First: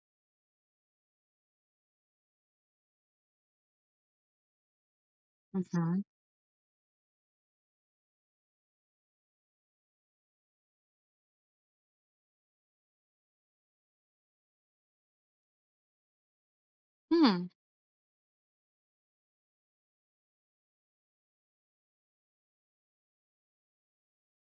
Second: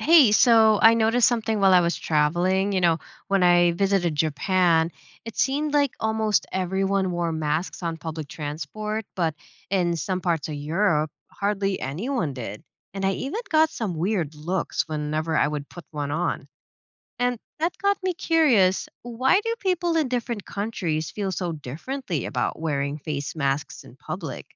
Hey, so I noticed something while I was traveling. When I visited Japan, it seemed like Mhm. almost everyone wore masks on public transport, but in some parts of Europe, hardly anyone did. And I even got some weird looks whenever I would put one on. And Hmm. that got me curious, why do people in different countries feel so differently about wearing face masks in public?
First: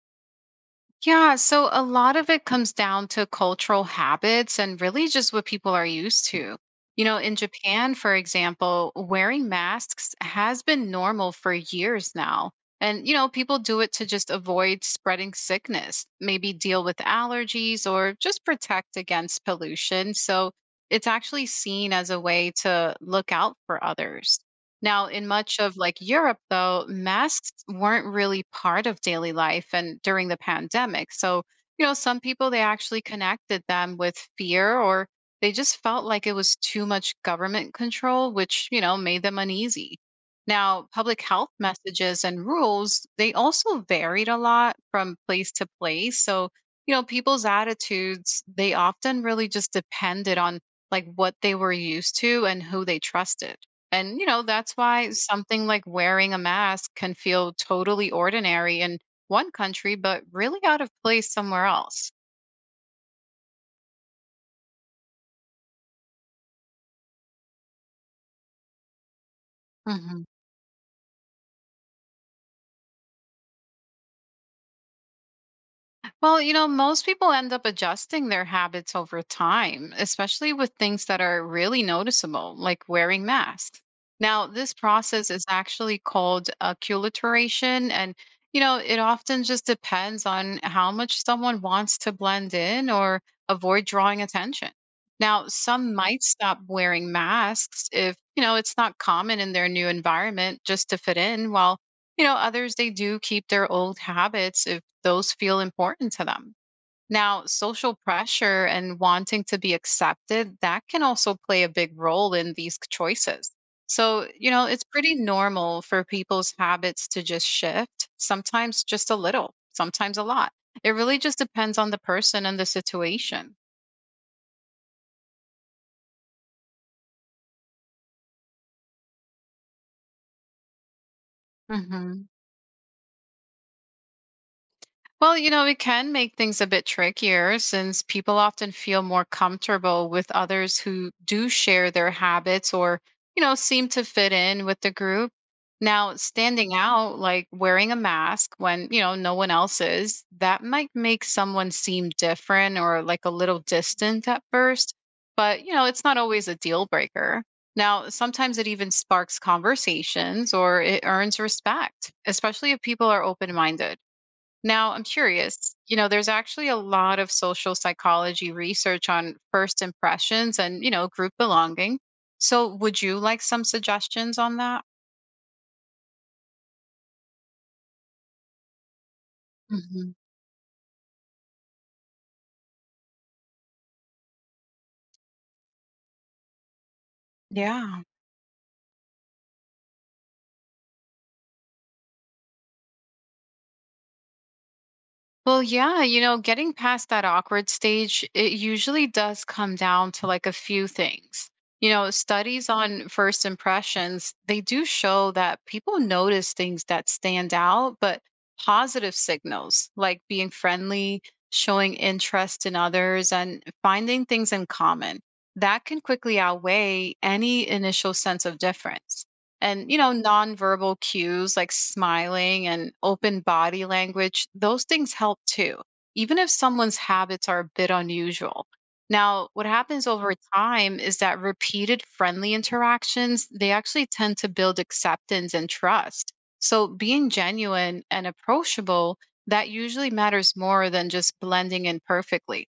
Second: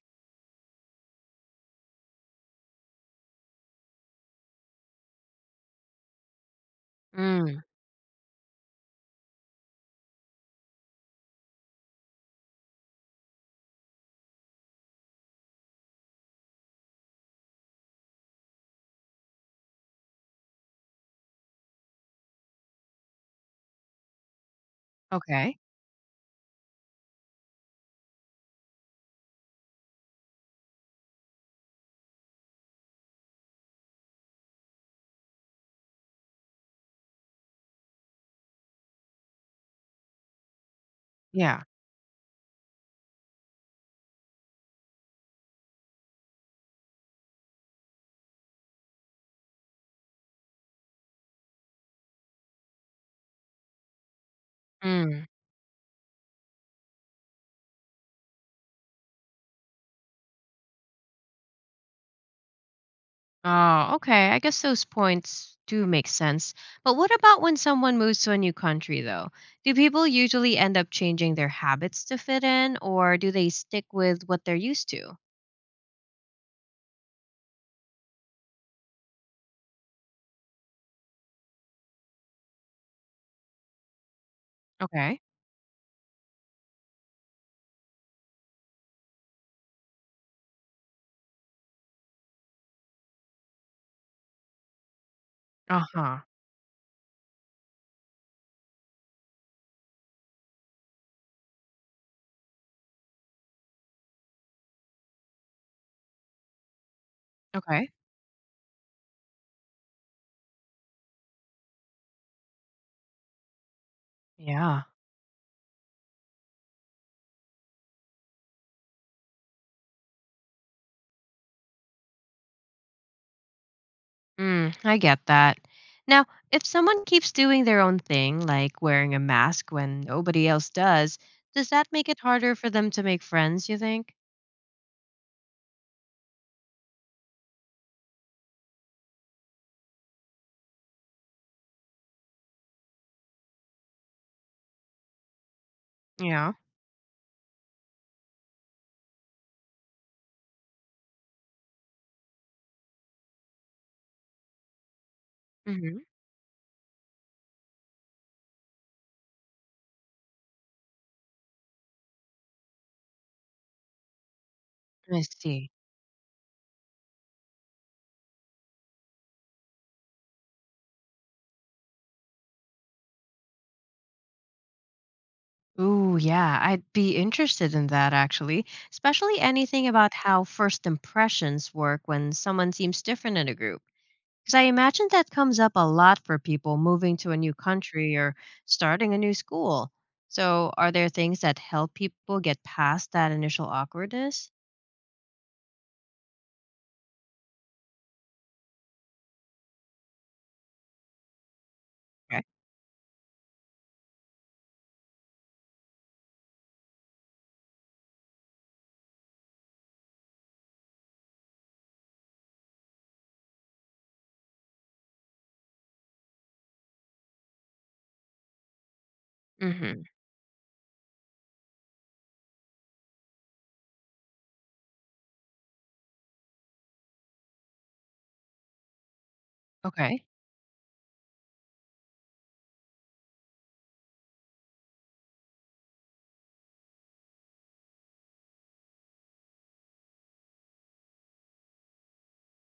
Yeah. So a lot of it comes down to cultural habits and really just what people are used to. In Mm. Japan, for example, wearing masks has been normal for years now. And, people do it to just avoid spreading sickness, maybe deal with allergies or just protect against pollution. So it's actually seen as a way to look out for others. Now, in much Okay. of like Europe, though, masks weren't really part of daily life and during the pandemic. So, some people they actually connected them with fear or they just felt like it was too much government control, which, made them uneasy. Now, public health Yeah. messages and rules, they also varied a lot from place to place. So, people's attitudes, they often really just depended on like what they were used to and who they trusted. And, that's why Mm. something like wearing a mask can feel totally ordinary in one country, but really out of place somewhere else. Oh, okay. I guess those points do make sense. But what about when someone moves to a new country, though? Do people usually end up changing their habits to fit in, or do they stick with what they're used to? Well, most people end up adjusting their habits over time, especially with things that are really noticeable, like wearing masks. Now, this Okay. process is actually called acculturation, and it often just depends on how much someone wants to blend in or avoid drawing attention. Now, Uh some huh. might stop wearing masks if, it's not common in their new environment just to fit in, while others, they do keep their old habits if those feel important to them. Now, Okay. social pressure and wanting to be accepted, that can also play a big role in these choices. So, Yeah. it's pretty normal for people's habits to just shift, sometimes just a little, sometimes a lot. It really just depends on the person and the situation. Mm, I get that. Now, if someone keeps doing their own thing, like wearing a mask when nobody else does that make it harder for them to make friends, you think? Well, it can make things a bit trickier since people often feel more comfortable with others who do share their habits or, seem to fit in with the group. Now, Yeah. standing out, like wearing a mask when, no one else is, that might make someone seem different or like a little distant at first. But, Mm-hmm. it's not always a deal breaker. Now, sometimes it even sparks conversations or it earns respect, especially if people are open minded. Now, I'm I see. curious, there's actually a lot of social psychology research on first impressions and, group belonging. So, would you like some suggestions on that? Ooh, yeah, I'd be interested in that actually, especially anything Hmm. about how first impressions work when someone seems different in a group. Because I imagine that comes up a lot for people moving to a new Yeah. country or starting a new school. So, are there things that help people get past that initial awkwardness? Well, yeah, getting past that awkward stage, it usually does come down to like a few things. Okay. Studies on first impressions, they do show that people notice things that stand out, but positive signals like being friendly, showing interest in others, and finding things in common, that can quickly outweigh any initial sense of difference. And Mm-hmm. Nonverbal cues like smiling and open body language, those things help too, even if someone's habits are a bit unusual. Now, what happens Okay. over time is that repeated friendly interactions, they actually tend to build acceptance and trust. So being genuine and approachable, that usually matters more than just blending in perfectly.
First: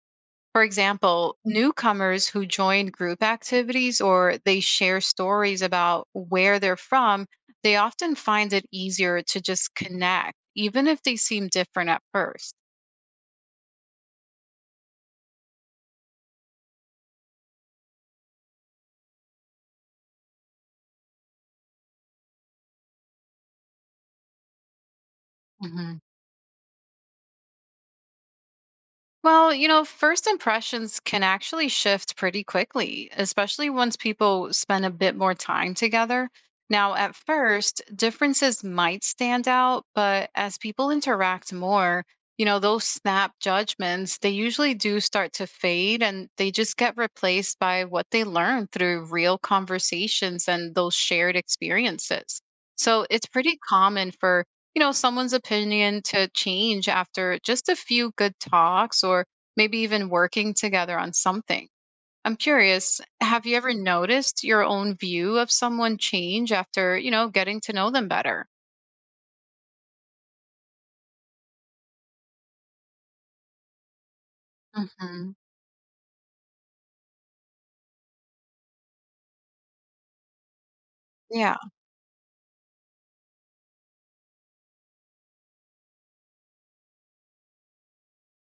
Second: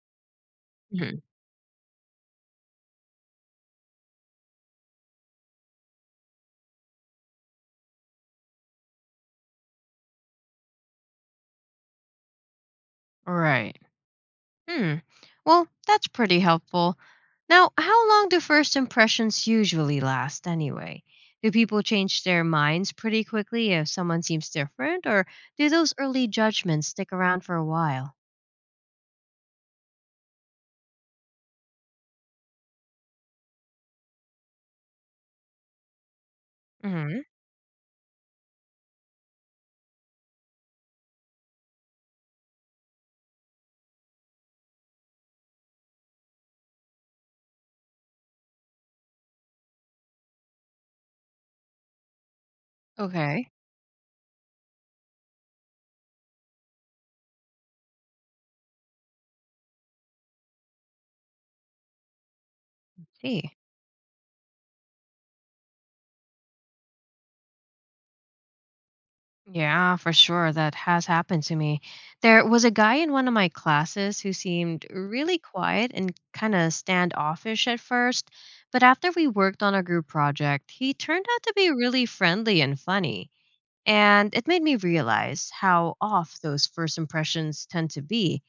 For Mm-hmm. example, newcomers who join group activities or they share stories about where they're from, they often find it easier to just connect, even if they seem different at first. Right. Hmm. Well, that's pretty helpful. Now, how long do first impressions usually last anyway? Do people change their minds pretty quickly if someone seems different, or do those early judgments stick around for a while? Well, first impressions can actually shift pretty quickly, especially once people spend a bit more time together. Now, at Hmm. first, differences might stand out, but as people interact more, those snap judgments, they usually do start to fade and they just get replaced by what they learn through real conversations and those shared experiences. So it's Okay. pretty common for someone's opinion to change after just a few good talks or maybe even working together on something. I'm curious, have See. you ever noticed your own view of someone change after, getting to know them better? Yeah, for sure. That has happened to me. There was a guy in one of my classes who seemed Hmm. really quiet and kind of standoffish at first, but after we worked on a group project, he turned out to Yeah. be really friendly and funny. And it made me realize how off those first impressions tend to be.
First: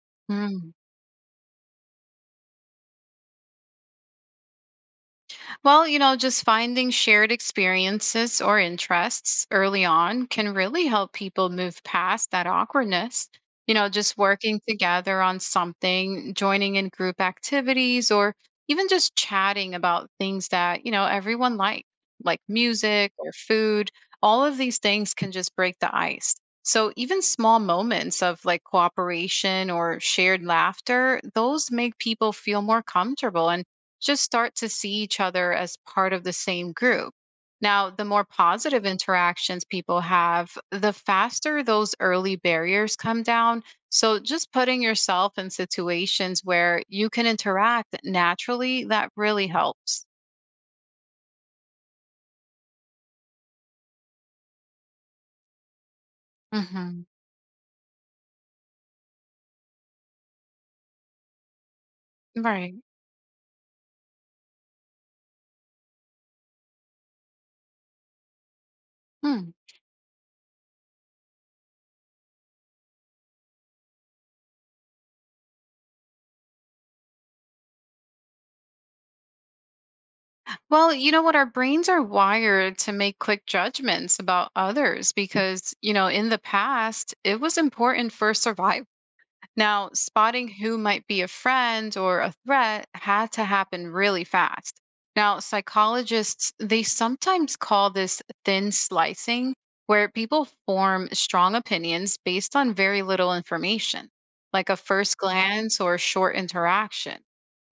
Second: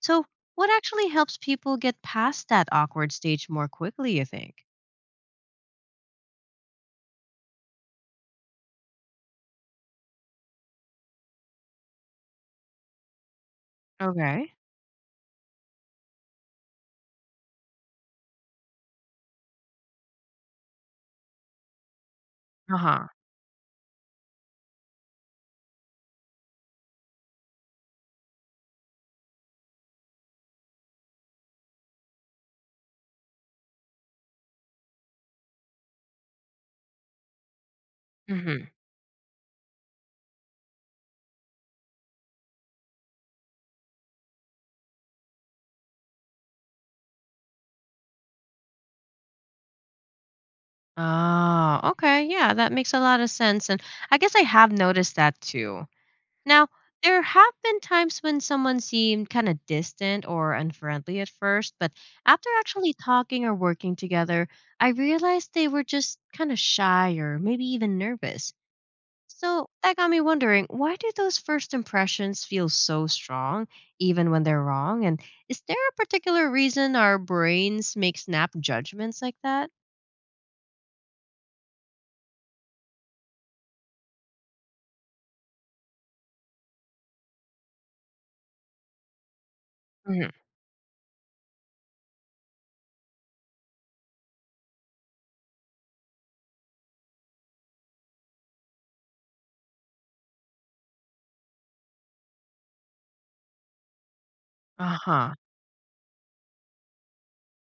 So, what actually helps people get past that awkward stage more quickly, you think? Well, just finding shared experiences or interests early on can really help people move past that awkwardness. Just Okay. working together on something, joining in group activities, or even just chatting about things that, everyone likes, like Uh huh. music or food. All of these things can just break the ice. So, even small moments of like cooperation or shared laughter, those make people feel more comfortable and just start to see each other as part of the same group. Now, the more Mm-hmm. positive interactions people have, the faster those early barriers come down. So, just putting yourself in situations where you can interact naturally, that really helps. Oh, okay. Yeah, that makes a lot of sense. And I guess I have noticed that too. Now, Hmm. there have been times when someone seemed kind of distant or unfriendly at first, but after Right. actually talking or working together, I realized they were just kind of shy or maybe even nervous. Hmm. So that got me wondering, why do those first impressions feel so strong, even when they're wrong? And is there a particular reason our brains make snap judgments like that? Well, you know what? Our brains are wired to make quick judgments about others because, in the past, it was important for survival. Now, Mhm. spotting who might be a friend or a threat had to happen really fast. Now, psychologists, they sometimes call this thin slicing, where people form strong opinions based on very little information, like a first Uh-huh. glance or short interaction.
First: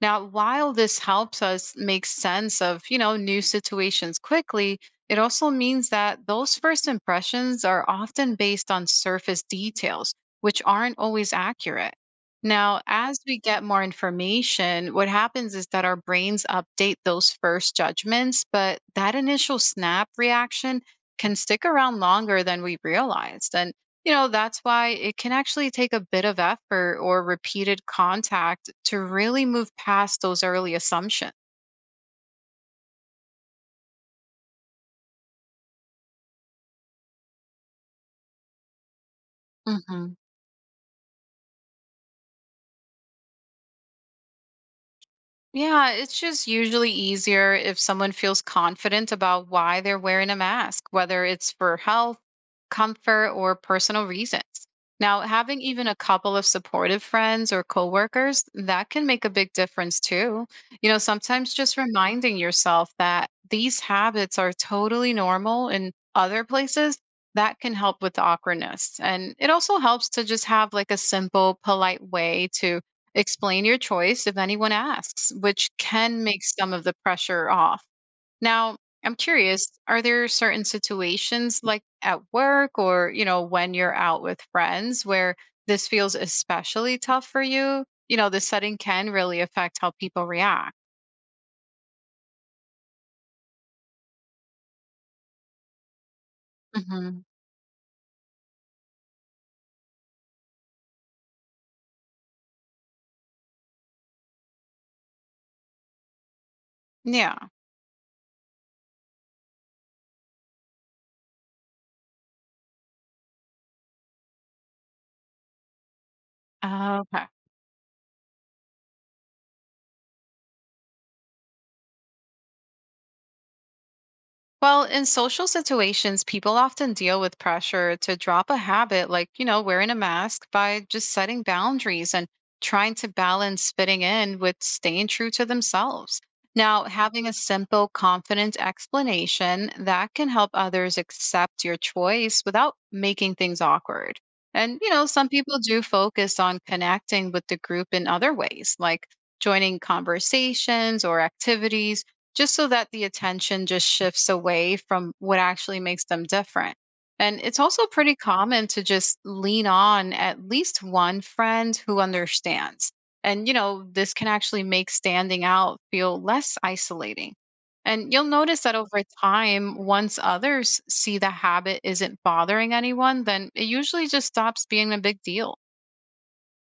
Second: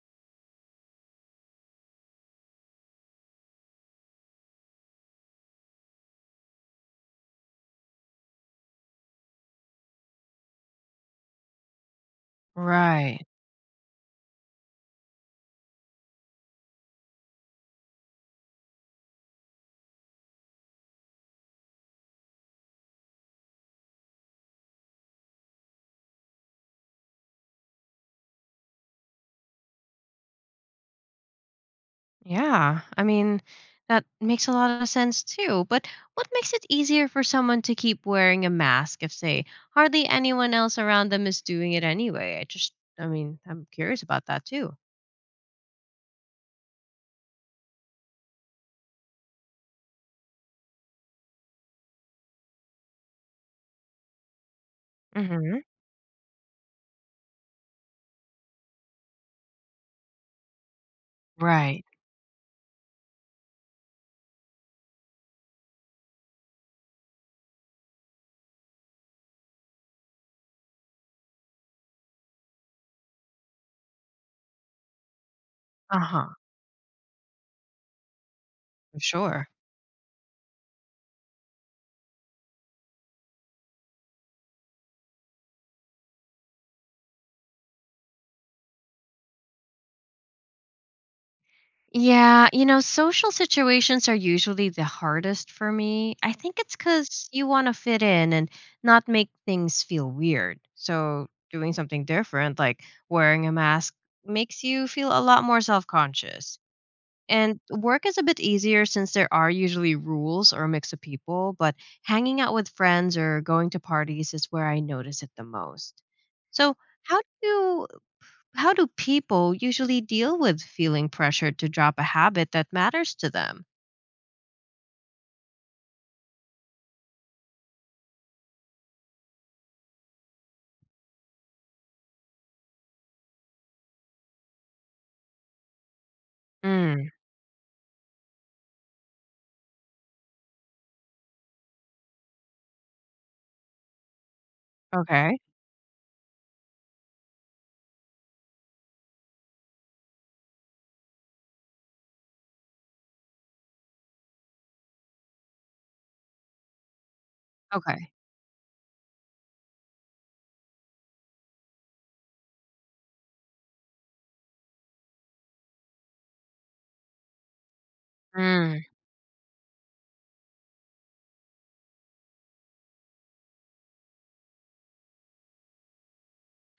Now, while this helps us make sense of, new situations quickly, it also means that those first impressions are often based on surface details which aren't always accurate. Now, as Right. we get more information, what happens is that our brains update those first judgments, but that initial snap reaction can stick around longer than we realized. And, that's why it can actually take a bit of effort or repeated contact to really move past those early assumptions. Yeah, I mean, that makes a lot of sense too. But what makes it easier for someone to keep wearing a mask if, say, hardly Mhm. anyone else around them is doing it anyway? I mean, I'm curious about that too. Yeah, it's just usually easier if someone feels confident about why they're wearing a mask, whether it's for health, comfort, or personal reasons. Now, having Hmm. even a couple of supportive friends or coworkers, that can make a big difference too. Sometimes just Right. reminding yourself that these habits are totally normal in other places, that can help with the awkwardness. And it also helps to just have like a simple, polite way to explain your choice if anyone asks, which can Uh-huh. make some of the pressure off. Now, I'm Sure. curious, are there certain situations like at work or, when you're out with friends where this feels especially tough for you? The setting can really affect how people react. Yeah, social situations are usually the hardest for me. I think it's Hmm. because you want to fit in and not make things feel weird. So, doing something different, like wearing a mask, makes you feel a lot more self conscious. Yeah. And work is a bit easier since there are usually rules or a mix of people, but hanging out with friends or going to parties is where I notice it the most. So, how do Okay. you how do people usually deal with feeling pressured to drop a habit that matters to them? Well, in social situations, people often deal with pressure to drop a habit like, wearing a mask by just setting boundaries and trying to balance fitting in with staying true to themselves. Now, Mm. having a simple, confident explanation that can help others accept your choice without making things awkward. And, some Okay. people do focus on connecting with the group in other ways, like joining conversations or activities just so that the attention just shifts away from what actually makes them different. And it's also Okay. pretty common to just lean on at least one friend who understands. And, this can actually make standing out feel less isolating. And you'll notice that Mm. over time, once others see the habit isn't bothering anyone, then it usually just stops being a big deal.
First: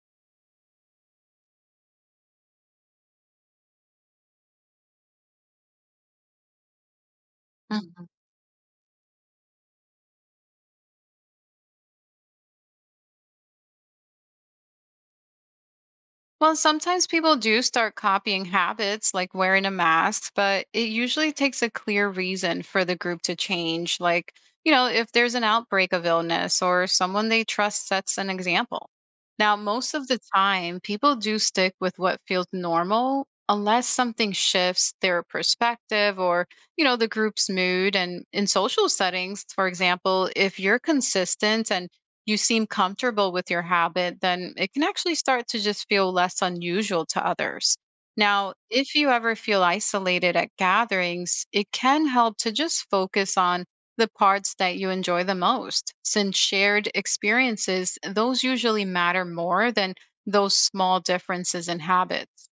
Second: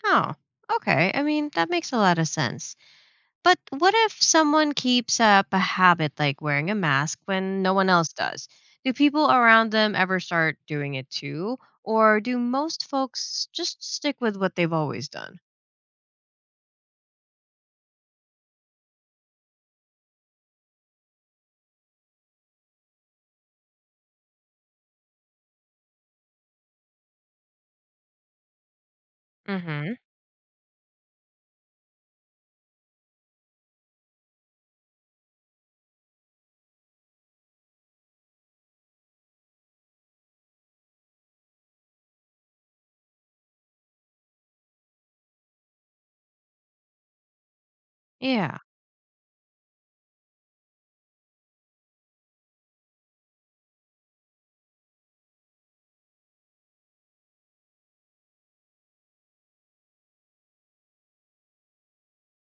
Oh, okay. I mean, that makes a lot of sense. But what if someone keeps up a habit like wearing a mask when no one else does? Do people around them ever start doing it too? Or do most folks just stick with what they've always done? Well, sometimes people do start copying habits like wearing a mask, but it usually takes a clear reason for the group to change. Like, if there's an outbreak of illness or someone they trust sets an example. Now, most Mm-hmm. of the time, people do stick with what feels normal unless something shifts their perspective or, the group's mood. And in social settings, for example, if you're consistent and you seem comfortable with your habit, then it can actually start to just feel less unusual to others. Now, Yeah. if you ever feel isolated at gatherings, it can help to just focus on the parts that you enjoy the most, since shared experiences, those usually matter more than those small differences in habits.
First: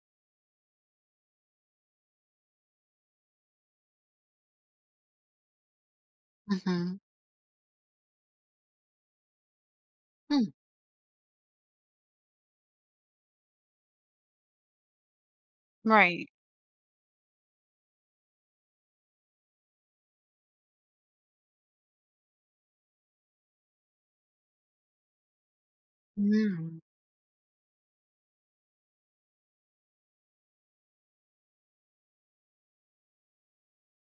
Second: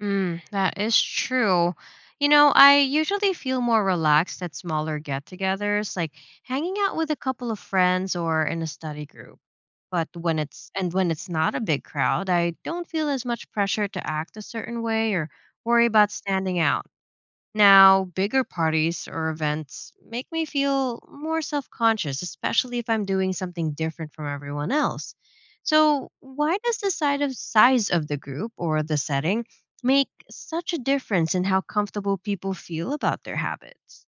Mm, that is true. I usually feel more relaxed at smaller get togethers, like hanging out Hmm. with a couple of friends or in a study group. But when it's not a big crowd, I don't feel as much pressure to act a certain way or worry about Right. standing out. Now, bigger parties or events make me feel more self conscious, especially if I'm doing something different from everyone else. So, why does the side of size of the group or the setting make such a difference in how comfortable people feel about their habits?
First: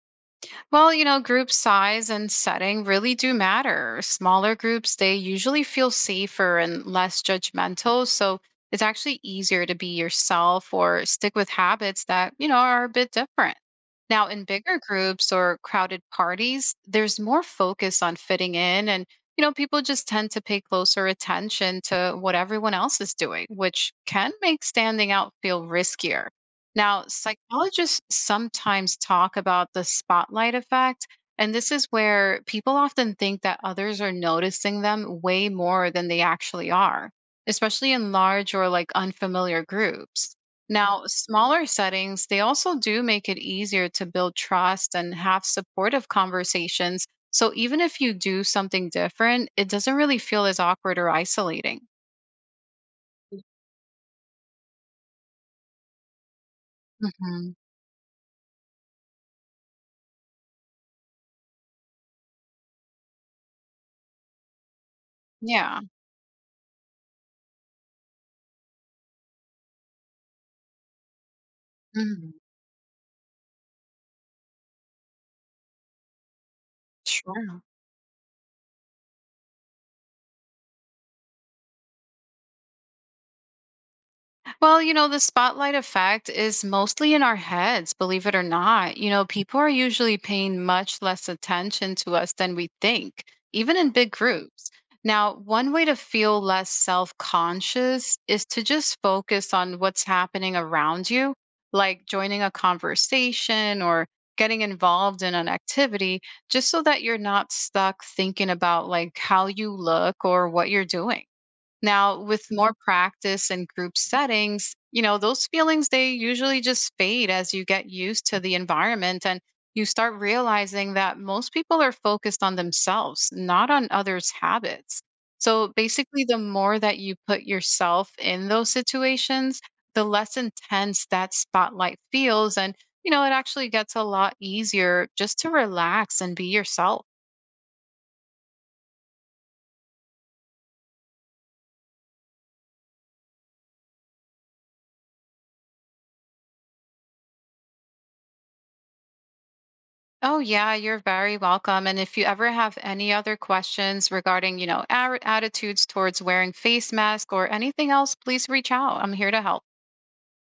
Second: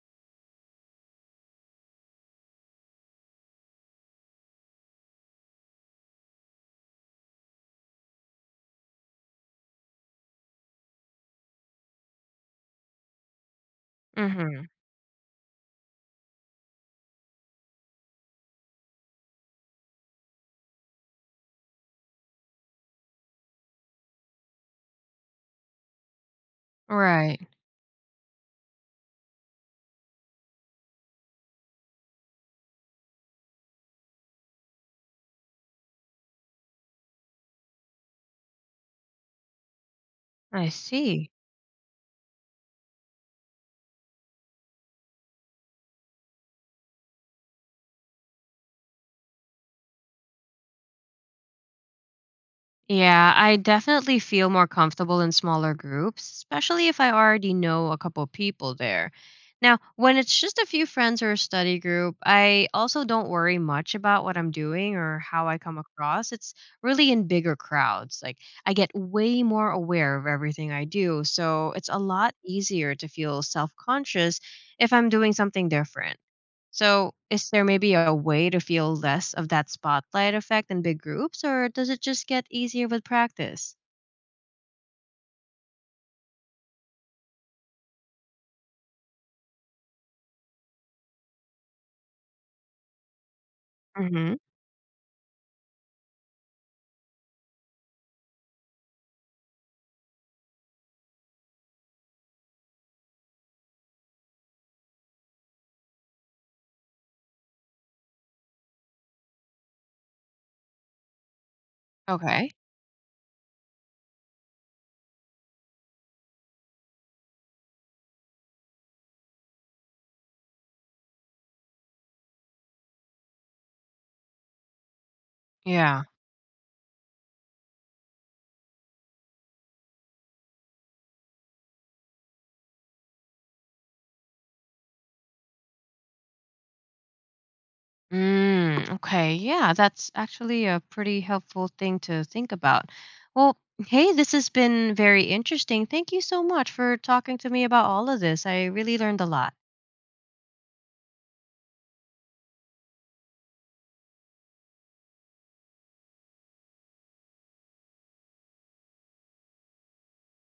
Well, group size and setting really do matter. Smaller groups, they usually feel safer and less judgmental. So it's actually easier to be yourself or stick with habits that, are a bit different. Now, in Mhm. bigger groups or crowded parties, there's more focus on fitting in. And, people just tend to pay closer attention to what everyone else is doing, which can make standing out feel riskier. Now, Right. psychologists sometimes talk about the spotlight effect, and this is where people often think that others are noticing them way more than they actually are, especially in large or like unfamiliar groups. I Now, see. smaller settings, they also do make it easier to build trust and have supportive conversations. So even if you do something different, it doesn't really feel as awkward or isolating. Yeah, I definitely feel more comfortable in smaller groups, especially if I Mhm. already know a couple people there. Now, when it's just a few friends or a study group, I also don't worry much about what I'm doing or how I come Yeah. across. It's really in bigger crowds. Like, I get way more aware of everything I do, so it's a Mhm. lot easier to feel self conscious if I'm doing something different. So, is there maybe a way to feel less of that spotlight effect in big groups, or does it just get easier with practice? Well, the spotlight effect is mostly in our heads, believe it or not. People are usually paying much less attention to us than we think, even in big Mm-hmm. groups. Now, one way to feel less self conscious is to just focus on what's happening around you, like joining a conversation or getting involved in an activity, just so that you're not stuck thinking about like how you look or what you're doing. Now, with Okay. more practice and group settings, those feelings, they usually just fade as you get used to the environment and you start realizing that most people are focused on themselves, not on others' habits. So Yeah. basically, the more that you put yourself in those situations, the less intense that spotlight feels. And, it actually gets a lot easier just to relax and be yourself. Mm, okay. Yeah, that's actually a pretty helpful thing to think about. Well, hey, this has been very interesting. Thank you so much for talking to me about all of this. I really learned a lot. Oh, yeah, you're very welcome. And if you ever have any other questions regarding, our attitudes towards wearing face mask or anything else, please reach out. I'm here to help.